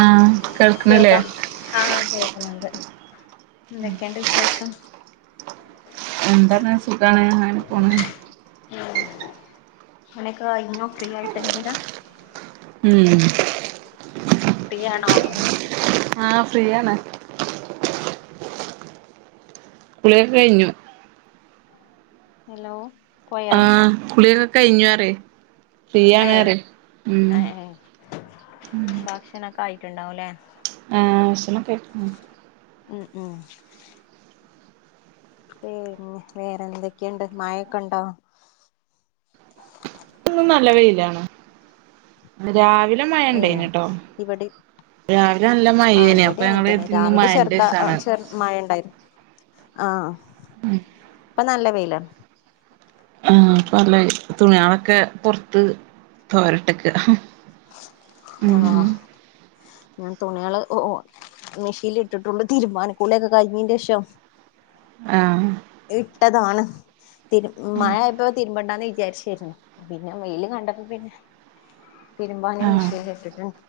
ആഹ് കേൾക്കണില്ലേ കേൾക്കാം ആഹ കേൾക്കൻുണ്ട് എന്തൊക്കെയണ്ട് വിശേഷം എന്തണ സുഖാണ് അങ്ങനെ പോണ പണിയൊക്കെ കഴിഞ്ഞോ ഫ്രീ ആയിട്ട ഇരിന്നതാ ഉം ഫ്രീയണോ ആ ഫ്രീയാണ് കുളിയൊക്കെ കഴിഞ്ഞു ഹലോ പോയോ ആഹ കുളിയൊകെ കയിഞ്ഞു പറയെ ഏ ഏ ഭക്ഷണക്കേ ആയി ഒ ഉണ്ടാവല്ലേ ആഹ ഭാഷാനൊക്കെ അയിക്കുന്നു ഉ ഉ പിന്നെ വേറെ എന്തൊക്കെയുണ്ട് മായൊക്കെണ്ടോ ന്നും നല്ല വയിലാണ് രാവിലെ ഏഹ് മഴണ്ടായിന്നുട്ടോ ഇവിടെ രാവിലെ നല്ല ആഹ് മയേനെ ഇവിടെ അപ്പൊ അങ്ങനെ ഞങ്ങള തന്നെ കത്തിന്ന് രാവിലെ മായന്റിസാണ് ആ ഉം ഇപ്പൊ നല്ല വെയില ആപ്പനല്ല തുണികളൊക്കെ പൊറത്ത് തോരട്ടക്ക്. ആ ഞാൻ തുണിയാള്ഓഓ മെഷീൽ ഇട്ടിട്ടുള്ള തീരുമാന കു യൊക്കെ കഴിഞ്ഞീന് ശേഷം ആ ഇട്ടതാണ് തിരു മഴ ഇപ്പോ തിരുമ്പണ്ടാന്ന് വിചാരിച്ചരുന്നു പിന്നെ വെയില് കണ്ടപ്പോ പിന്നെ പെരുമ്പാനയും മഷ ആഹ് ഇട്ടിട്ടുണ്ട്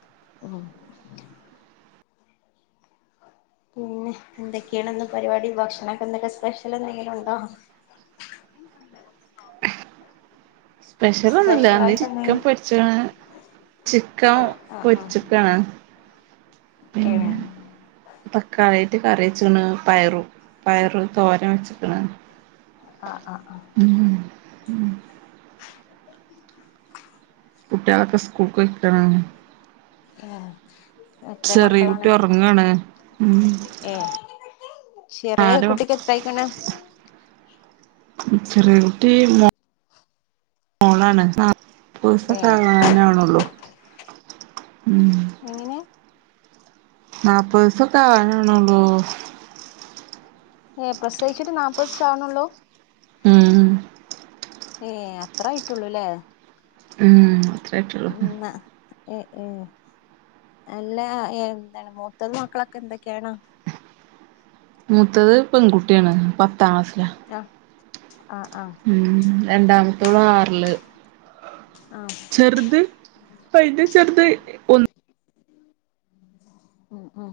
ഉഓ പിന്നെ എന്തൊക്കെയാണ്ന്ന് പരിപാടി ഭക്ഷണൊക്കെന്തൊക്കെ സ്പെഷ്യൽ എന്തെങ്കിലും ഉണ്ടോ? ൻ പറണ [inaudible] സ്പെഷ്യൽ ഒന്നുംല്ല സ്പെഷ്യലായിട്ട് ഇന്ന്ചിക്കൻ എന്തെങ്കിലും പൊരിച്ചാണ്. ചിക്കൻ ആഹ് പൊരി ആഹ് ചക്കാണ്. ഏഹ് പിന്നെ തക്കാളി കറിച്ചക്ണ് പയറു പയറ്തോര വെച്ചിക്കണ്. ആ ആ ഉ ഉ കുട്ടികളൊക്കെ സ്കൂൾക്ക് പൊയ്ക്കാണ്. ആഏ [inaudible] ചെറിയ കുട്ടി ഉറങ്ങാണ് ഉ ഏഹ് ചെറിയ കുട്ടിക്ക് എത്ര യ്ക്കണ ചെറിയ കുട്ടി മോളാണ്. പസ ഏഹ് സധന ആണല്ലോ ഉ [unintelligible] എങ്ങനെ നാല്പ്പ ദിവസൊക്കെ ആവാനാണള്ളൂ. ഏ പ്രസവിച്ചിട്ട് നാപ്പത് സം ആവുണഉള്ളൂ. ഉം ഏ അത്രായിട്ടുള്ളൂല്ലേ? ഉം അത്രായിട്ടുള്ളൂ. ഏ ഏ നല്ല എന്താണ് മൂത്ത മക്കളൊക്കെ എന്തൊക്കെയാണ്. മൂത്തത് പെൺകുട്ടിയാണ് പത്താം ക്ലാസ്സിലാ ആഹ് ആഹ് ആഹ് ഉം രണ്ടാമത്തോള് ആറല് ആഹ് ചെറുത് അയ്ന്റെ ചെറുത് ഒന്ന് ഉം ഉം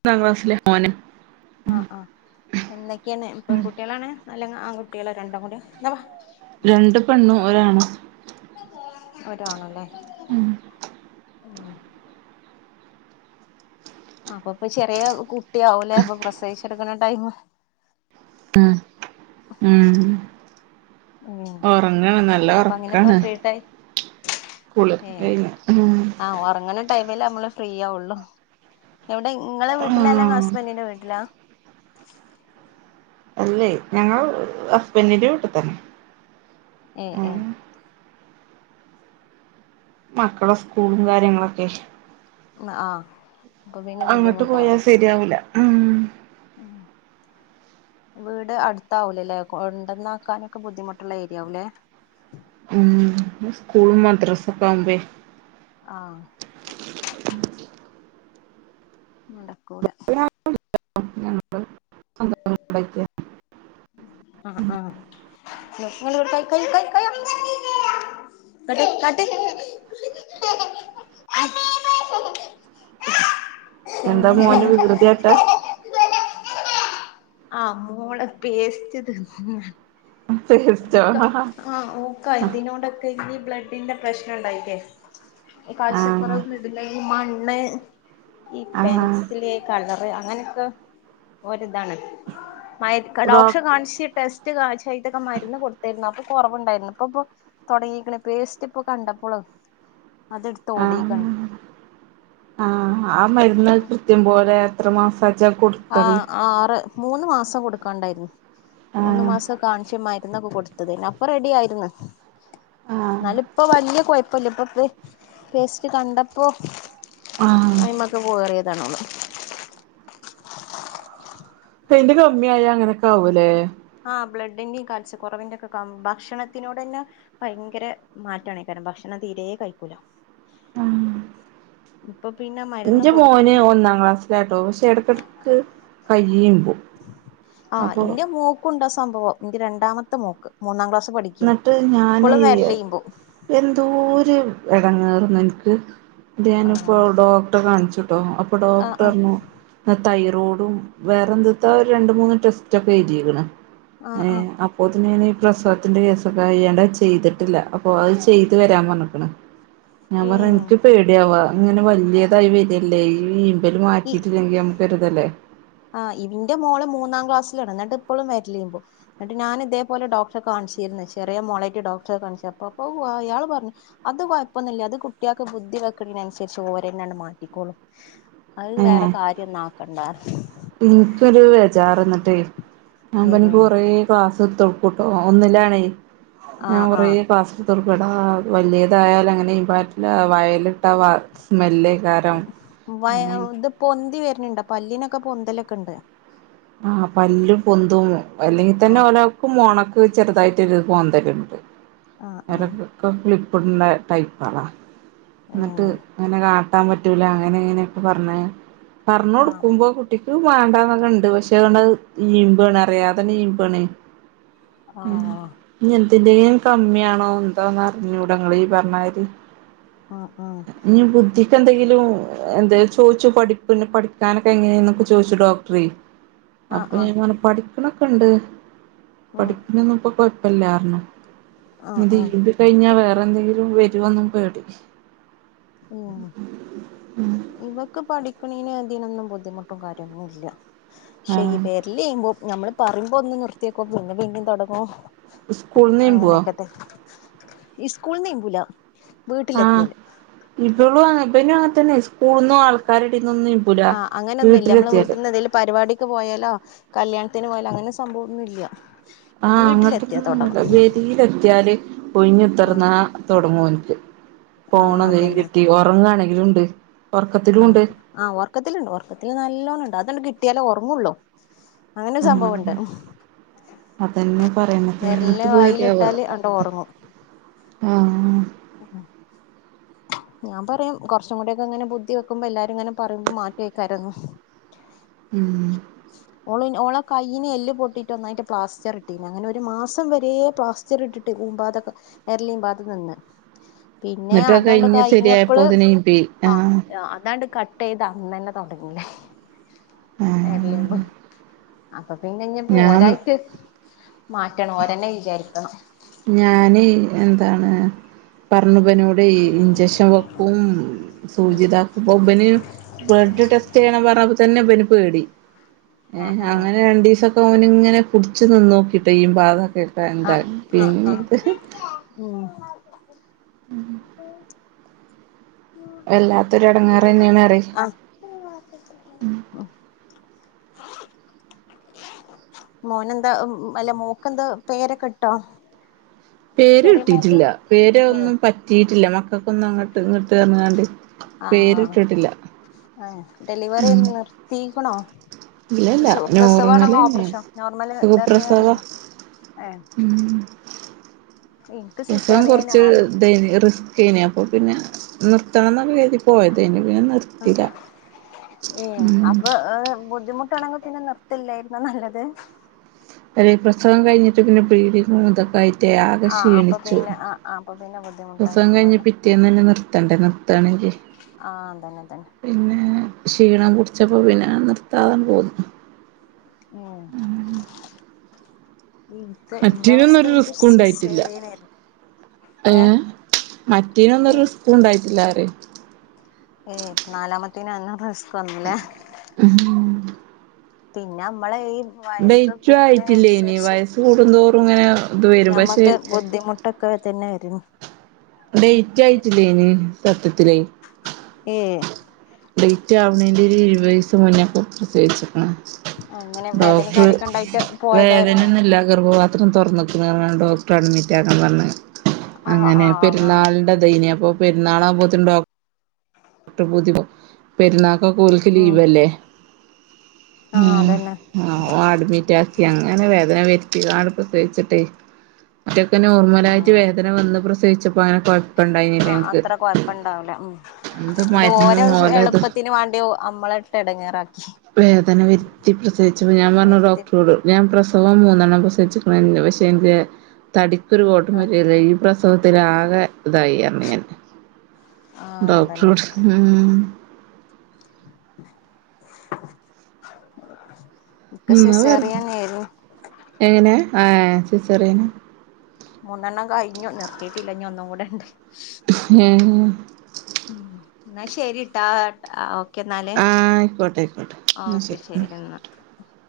ഒന്നാം ക്ലാസ്സിലെ മോന ആഹ് ആഹ് എന്തൊക്കെയന്നെ ഉം പെൺകുട്ടികളാണ് അല്ലെ ആൺകുട്ടികളോ രണ്ടുംകൂടി എന്തവാ രണ്ട് പെണ്ണും ഒരാണും ഒരാണ അല്ലേ? ഉം ആ [inaudible] ആ അപ്പൊ ഇപ്പ ചെറിയ കുട്ടിയവുലേ അപ്പൊ പ്രസവിച്ചെടുക്കണ ടൈം - ആ ഉം. ഏഹ് ഒറങ്ങണ് നല്ല അപ്പൊ അങ്ങനെ ഇപ്പ ഒറക്കാണ്. ഫ്രീ ടൈം കൂളിക്കെകഴിഞ്ഞ - ടൈമിൽ നമ്മള് ഫ്രീ ആവുള്ളു. എവിടെ ഇങ്ങള വീട്ടിലെല്ലാം ആഹ് ബന്റനീന്റെ വീട്ടിലാ അല്ലേ ഞങ്ങൾ അസ്ബന്റിന്റെ വീട്ടിതന്നെ. ഏ ഏ മക്കളെ സ്കൂളും കാര്യങ്ങളൊക്കെ ആ അപ്പൊ പിന്നെ ബുദ്ധിമുട്ടാവൂലോ. മ്മ് ഉം വീട് അടുത്താവുലല്ലേ കൊണ്ടന്നാക്കാനൊക്കെ ബുദ്ധിമുട്ടുള്ള ഏരിയാവുല്ലേ. മം സ്കൂളും മദ്രാസ ഒക്കെ ആവുമ്പേ ആ നടക്കൂല. [unintelligible] ആ ആ [unintelligible] [unintelligible] എന്താ പിന്നെ മോന് വികൃതിയാട്ടാ ആ മോള് പേസ്റ്റ് തിന്ന്. ടേസ്റ്റോ ഓക്ക് ആ ഓക്കാതിനോടൊക്കെ ഇനി ബ്ലഡിന്റെ പ്രശ്നണ്ടായിട്ടേ ഈ കാഴ്ച്ച ആഹ് കുറവ് ബ്ലഡില് മണ്ണ് ഈ ആഹ് പെൻസില് കളറ്അ അങ്ങനെയൊക്കെ ഓരിതാണ് മയക്ക് ഡോക്ടറെ റോക്ക് കാണിച്ച് ടെസ്റ്റ് സ്റ്റു ചെയ്തൊക്കെ മരുന്ന് കൊടു ത്തായിരുന്നു അപ്പൊ കുറവുണ്ടായിരുന്നു ഇപ്പൊപ്പൊ തുടങ്ങിക്കണ് പേസ്റ്റ് ഇപ്പൊ കണ്ടപ്പള് അതെടുത്ത് ഓടിയെക്കാണ്. ആഹ് ആഹ് ആ മരുന്ന് കൃത്യം പോലെ എത്ര മാസാച്ചാ ആ കൊടുത്തള്. ആറ് മൂന്ന് മാസം കൊടുക്കാണ്ടായിരുന്നു മൂന്ന് ആഹ് മാസം കാണിച്ച മരു ന്നൊക്കെ കൊടുത്തത് അപ്പൊ റെഡി ആയിരുന്നു. ആഹ് എന്നാല് ഇപ്പം വലിയ കുഴപ്പില്ല ഇപ്പൊ ത് പേസ്റ്റ് കണ്ടപ്പോ ആഹ് അയിമ്മെക്ക് കേറിയതാ ഇതാണോള്ളത്. [unintelligible] യിന്റെ കമ്മിയായ അങ്ങനെയൊക്കെ ആവൂല്ലേ ആ ബ്ലഡിന്റെയും കാഴ്ച്ചക്കുറവിന്റെയൊക്കെ കമ്മ് ഭക്ഷണത്തിനോട് തന്നെ ഭയങ്കര മാറ്റവാണ് [unintelligible] തീരെ കഴിക്കൂല. ആഹ് ഇപ്പൊ പിന്നെ മരുന്ന് എന്റെ കൊടുത്തി മോന് ഒന്നാം ക്ലാസ്സിലാട്ടോ പക്ഷെ ഇടക്കിടക്ക് കയ്യും ആഹ് എന്റെ മോക്കും ഉണ്ടാ സംഭവം എന്റെ രണ്ടാമത്തെ മോക്ക് മൂന്നാം ക്ലാസ് പഠിക്കാണ് എന്നിട്ട് ഞാന് ഇപ്പളും ഈ വെരലെയ്യും പോവും എന്തോരു ഇടങ്ങേറന്ന് എനിക്ക് എന്നിട്ട് ആ ഞാനിപ്പോ ഡോക്ടറെ കാണിച്ചു ട്ടോ അപ്പൊ ആ ഡോക്ടറ് ആ പറഞ്ഞു തൈറോയ്ഡും വേറെ എന്തുതോ ഒരു രണ്ടു മൂന്ന് ടെസ്റ്റ് ഒക്കെ എഴുതിയേക്കണ് ആ ആ ഏഹ് അപ്പോത്തിന് ഞാന് പ്രസവ ത്തിന്റെ കേസൊക്കെ അയ്യാണ്ടത് ചെയ്തിട്ടില്ല അപ്പൊ അത് ചെയ്ത് വരാൻ പറഞ്ഞക്കണ് ഞാൻ ഏ പറഞ്ഞ് എനിക്ക് പേടിയവാ ഇങ്ങനെ വലിയതായി വരല്ലേ ഈ ല് മാറ്റിയിട്ടില്ലെങ്കില് നമുക്ക് ഒരുതല്ലേ ആ എൻ്റെ മോള് മൂന്നാം ക്ലാസിലാണ് എന്നിട്ട് ഇപ്പളും വരലുമ്പോ എന്നിട്ട് ഞാനിതേപോലെ ഡോക്ടറെ കാണിച്ച ചെറിയ മോളെയിട്ട് ഡോക്ടറെ കാണിച്ചപ്പൊ അപ്പൊ അയാൾ പറഞ്ഞു അത് കൊഴപ്പൊന്നില്ല അത് കുട്ടികൾക്ക് ബുദ്ധി വെക്കണനുസരിച്ച് ഓരന്നെ ആണ്ട് മാറ്റിക്കോളും അത് വേറെ ഏഹ് കാര്യം ഒന്നാക്കണ്ട പറഞ്ഞ് എനിക്കൊരു ബെജാർ എന്നിട്ടേ ഞാൻ പിന്നെ എനിക്ക് ഏഹ് കൊറേ ക്ലാസ് തൊ ട്ട് ഒന്നിലാണേ ഞാൻ ആഹ് കുറെ ആഹ് ക്ലാസ് എടുത്തു കൊടു ഇവിട വലിയതായ അങ്ങനെ ഈ ബാറ്റില വായേൽ ഇട്ട സ്മെല്ല് മം വയ ഇത് പൊന്തി വരണണ്ടോ പല്ലീനൊക്കെ പൊന്തലൊക്കെ ഉണ്ട് ആ പല്ലും പൊന്തും അല്ലെങ്കി തന്നെ ആഹ് ഓരാക്കും മോണക്ക് ചെറുതായിട്ടു ഒരിത് പൊന്തലുണ്ട് ആഹ് ആഹ് ക്കൊക്കെ ക്ലിപ്പ് ഇടണ്ട ടൈപ്പുകള എന്നിട്ട് ഏഹ് അങ്ങനെ കാട്ടാൻ പറ്റൂല അങ്ങനെ ഇങ്ങനെയൊക്കെ പറഞ്ഞേ പറഞ്ഞ് ആഹ് കൊടുക്കുമ്പോ കുട്ടിക്ക് വേണ്ടന്നൊക്കെ ഉണ്ട് പക്ഷെ എനിക്ക് തോന്നുന്ന ഈമ്പണ് അറിയാതന്നെ ഈമ്പണേ ആഹ് എന്തിന്റെങ്കിലും കമ്മിയാണോ എന്താറിഞ്ഞൂട ഇങ്ങളീ പറഞ്ഞ മാരി ആഹ് ആഹ് ഇഞ്ഞി ബുദ്ധിക്ക് എന്തെങ്കിലും എന്നോട് ചോദിച്ചു എന്തെങ്കിലും പഠിപ്പിനെ പഠിക്കാനൊക്കെ എങ്ങനെയന്നൊക്കെ ചോയ്ച്ചു ഡോക്ടറെയ് ആഹ് അപ്പൊ ആഹ് ഞൻ പറഞ്ഞു പഠിക്ക്ണൊക്കെ ഇണ്ട് ആഹ് ആഹ് ആഹ് ഉം പഠിപ്പിനൊന്നും ഇപ്പൊ കൊഴപ്പല്ലാന്ന് പറഞ്ഞു ആ ആ ആ ആ ആ ആ ആ ഇതീമ്പി കഴിഞ്ഞാ വേറെ എന്തെങ്കിലും വരോന്നും പേടി ഉം ഇവക്ക് പഠി പഠിക്ക്ണീനൊ അതിനൊന്നും ബുദ്ധിമുട്ടും കാര്യങ്ങളും ഇല്ല പക്ഷെ ഈ ആഹ് വെരലീമ്പും ഞമ്മള് പറയുമ്പോ ഒന്ന് നിർത്തിവെക്കും പിന്നെ പിന്നീം തൊടങ്ങും സ്കൂൾന്ന് ഈമ്പോ ഇസ്കൂളിന്ന് ഈമ്പൂല വീട്ടിലെത്തിയാല് ഇബളും അങ്ങനെ ഇബനും അങ്ങനെ തന്നെ സ്കൂൾ സ്കൂൾന്നും ആൾക്കാരെടീന്നൊന്നും ഈമ്പൂല വീട്ടിലെത്തിയാല് പുറത്തേക്കു പോയാലോ കല്യാണത്തിന് പോയാലോ അങ്ങനെ സംഭവൊന്നും ഇല്ല ആഹ് വീട്ടിലെത്തിയാ തൊടങ്ങും പെരീലെത്തിയാല് ഒഴിഞ്ഞുത്തിർ ആഹ് ന്നാ തുടങ്ങോന് ഫോൺ ആഹ് കൈ അതന്നെ കിട്ടി ഉറങ്ങാണെങ്കിലും ഇണ്ട് ആഹ് ആ ഒർക്കത്തിലുണ്ട് ഒ ർക്കത്തില് നല്ലോണംണ്ട് അതണ്ട് കിട്ടിയാലേ ഉറങ്ങൊള്ളു അങ്ങനെരു സംഭവംണ്ട് ആഹ് അതന്നെ പറയ്ണത് എന്ത് പേടിയാവോ വായിലിട്ടാല് അത് ആണ്ട് ഒറങ്ങും ആഹ് [inaudible] ഞാൻ പറയും കുറച്ചും കൂടിയൊക്കെ ഇങ്ങനെ ബുദ്ധി വെക്കുമ്പോ എല്ലാരും ഇങ്ങനെ പറയുമ്പോ മാറ്റോക്കാരംന്ന് ഉം ഓളെ കയ്യിന് എല്ല് പൊട്ടീട്ടൊന്നായിട്ട് പ്ലാസ്റ്റർ ഇട്ടീന്ന് അങ്ങനെ ഒരു മാസം വരേ പ്ലാസ്റ്റർ ഇട്ടിട്ട് വെരലീമ്പാതെ നിന്ന് പിന്നെ എന്നിട്ട് അത് അതണ്ട് കഴിഞ്ഞ് കഴിഞ്ഞപ്പള് ശരിയായപ്പോത്തിന് ബി ആ ആഹ് അതണ്ട് ക കട്ടീത അന്നന്നെ തൊടങ്ങി വെരലീമ്പ് ആഹ് അപ്പൊ പിന്നഞ്ഞിപ്പൊ ഞാൻ ഓരായിട്ട് മാറ്റണം ഓരന്നെ വിചാരിക്കണം ഞാന് എന്താണ് പറ ഞ്ഞുബനോടെയ് ഇഞ്ചക്ഷൻ വെക്കും ഉം സൂചിതാക്കുമ്പൊ ഇബന് ബ്ലഡ് ടെസ്റ്റ് ചെയ്യണം പറഞ്ഞപ്പത്തന്നെ ഇബന് പേടി. ആഹ് ഏഹ് അങ്ങനെ രണ്ടീസൊക്കെ ഓന് ഇങ്ങനെ പുടിച്ച് നിന്നോക്കിട്ടോ ഈമ്പാതെ ഇപ്പ എന്താ ആഹ് ആഹ് ആഹ് പിന്നീത് ആഹ് ഉം [inaudible] വല്ലാത്തൊരെടങ്ങാറ് തന്നെയാണ് പറയേയ് ആഹ് [inaudible] മോനെന്താ അല്ല മോക്കെന്താ പേരൊക്കെ ഇട്ടോ പേര് ചെറിയ മോക്ക് കിട്ടീട്ടില്ല പേര് ഏഹ് ഒന്നും പറ്റീട്ടില്ല മക്കൾക്കൊന്നും അങ്ങട്ട് ഇങ്ങിട്ട് പറഞാണ്ട് ആഹ് ആ ഡെലിവറി എന്താ നിർത്തീക്ക്ണോ ഇല്ലല്ല നോർമലന്നെ ഓപ്പറേഷനോ നോർമൽ ഡെലിവറി സുഖപ്രസവം ആണോ ഏഹ് ഉം എനിക്ക് ഇപ്പം കുറച്ച് സിസേറിയനാണ് ഇതെയ്ന്നു റിസ്കേയ്നു. ‌ അപ്പൊ പിന്നെ നിർത്തണംന്നൊക്കെ കര് തി പോയതേന്നു പിന്നെ നിർത്തീല. ഏഹ് ഉം അപ്പൊ [unintelligible] നിർത്തില്ലായിരുന്നോ നല്ലത് പ്രസവം കഴിഞ്ഞിടട്ട് പിന്നെ ബ്ലീഡിങ്ങും ഒക്കെതായിറ്റെ ആകെ ആഹ് അപ്പൊ ക്ഷീണിച്ചു പിന്നെ ആഹ് അപ്പൊ പിന്നെ പ്രസവം കഴിഞ്ഞ് ബുദ്ധിമുട്ടായിട്ടുണ്ടാവില്ല പിറ്റേന്നന്നെ നിർ നിർത്തണ്ടെ നിർത്താണെങ്കി ആഹ് അതന്നെ അതന്നെ പിന്നെ ക്ഷീണം പുടിച്ചപ്പോ പിന്നെ നിർത്താതൺ പോന്നു ആ ഇൻക്ക് ഇന്റെ മറ്റേനൊന്നും അവസ്ഥ ഇൻക്ക് സിസേറിയനായിരുന്നു ഏഹ് മറ്റീനൊന്നൊരു റിസ്കും ഇണ്ടായിട്ടില്ല റയേയ് ഏയ് നാലാമത്തേന് അന്ന റിസ്ക് ഒന്നുംല്ല പിന്നെ നമ്മളെ ഈ വയസ്സ് ടെറ്റു ആയിട്ടില്ലേനിം കൂടുന്നതിനനുസരിച്ച് വയസ്സ് കൂടുന്തോറും ഇങ്ങനെ ഇത് വരും പക്ഷെ ഞമ്മക്ക് ബുദ്ധിമുട്ടൊക്കെ തന്നെ വരു ഡേറ്റ് ആയിട്ടില്ലേന് സത്യത്തിലേ ഏ ഡേറ്റ് ആവണെന്റെ ഒരു ഇരുപത് വയസ് മുന്നേക്ക പ്രസവിച്ചിക്ക് അങ്ങനെ ണ് വേദന ഡോക്ർ കാര്യൊക്കെ ഉണ്ടായിട്ട് പോയതായിരുന്നോ വേദനയൊന്നല്ല ഗർഭവാത്ര അത്ര തുറന്നക്കുണ്ന്ന് പറഞ്ഞാണ്ട് ഡോക്ടർ അഡ്മിറ്റ് ആക്കാൻ പറഞ് ആഹ് അങ്ങനെ ആഹ് അങ്ങനെ പെരുന്നാളിന്റെതൈനി അപ്പൊ പെരുന്നാളാകുമ്പോത്തിന് [unintelligible] പെരുന്നാ ഒക്കെ ഓൽക്ക് ഉം ലീവല്ലെ ആഹ് ഉമ് അതന്നെ അഡ്മിറ്റ് ആക്കി അങ്ങനെ വേദന വേർതിക്കാണ്ട് പ്രസവിച്ചിട്ടെ മറ്റൊക്കെ നോർമലായിട്ട് ആഹ് വേദന വന്ന് പ്രസവിച്ച അങ്ങനെ കൊഴപ്പണ്ടായിനില്ല ആഹ് ഇൻക്ക് അത്ര കൊഴപ്പണ്ടാവൂല ഉം ഇത് മരുന്നും ഓൽ മെ എളുപ്പത്തിന് വേണ്ടിയോ മ്മള ഇട്ട് എടങ്ങാറാക്ക വേദന വരുത്തി പ്രസവിച്ചപ്പം ഞാൻ പറഞ്ഞ വരുത്തി ഡോക്ടറോട് ഞാൻ പ്ര സവം മൂന്നെണ്ണം പ്രസിച്ച പക്ഷെ എനിക്ക് തടിക്കൊരു കോട്ടം ആഹ് പറ്റീട്ടില്ല ഈ പ്ര തകത്തി ആകെ ഇതായി ർഞെ ഞാൻ ആഹ് അതന്നെ ഡോക്ടറോട് ഉ ഉ ഇക്ക് വ സിസേറിയനായിരുന്നു എങ്ങനെയാ ആഹ സിസറിയന മൂന്നെണ്ണം കഴ്ഞ്ഞു നിർത്തീട്ടില്ല ഞ് ഒന്നും കൂടെണ്ട് ഏ ഉം എന്നാ ശരിട്ടാ ക്കെ എന്നാലേ ആഹ് ആയിക്കോട്ടെ ആയിക്കോട്ടെ എന്നാ ഓക്കെ ശരി എന്നാൽ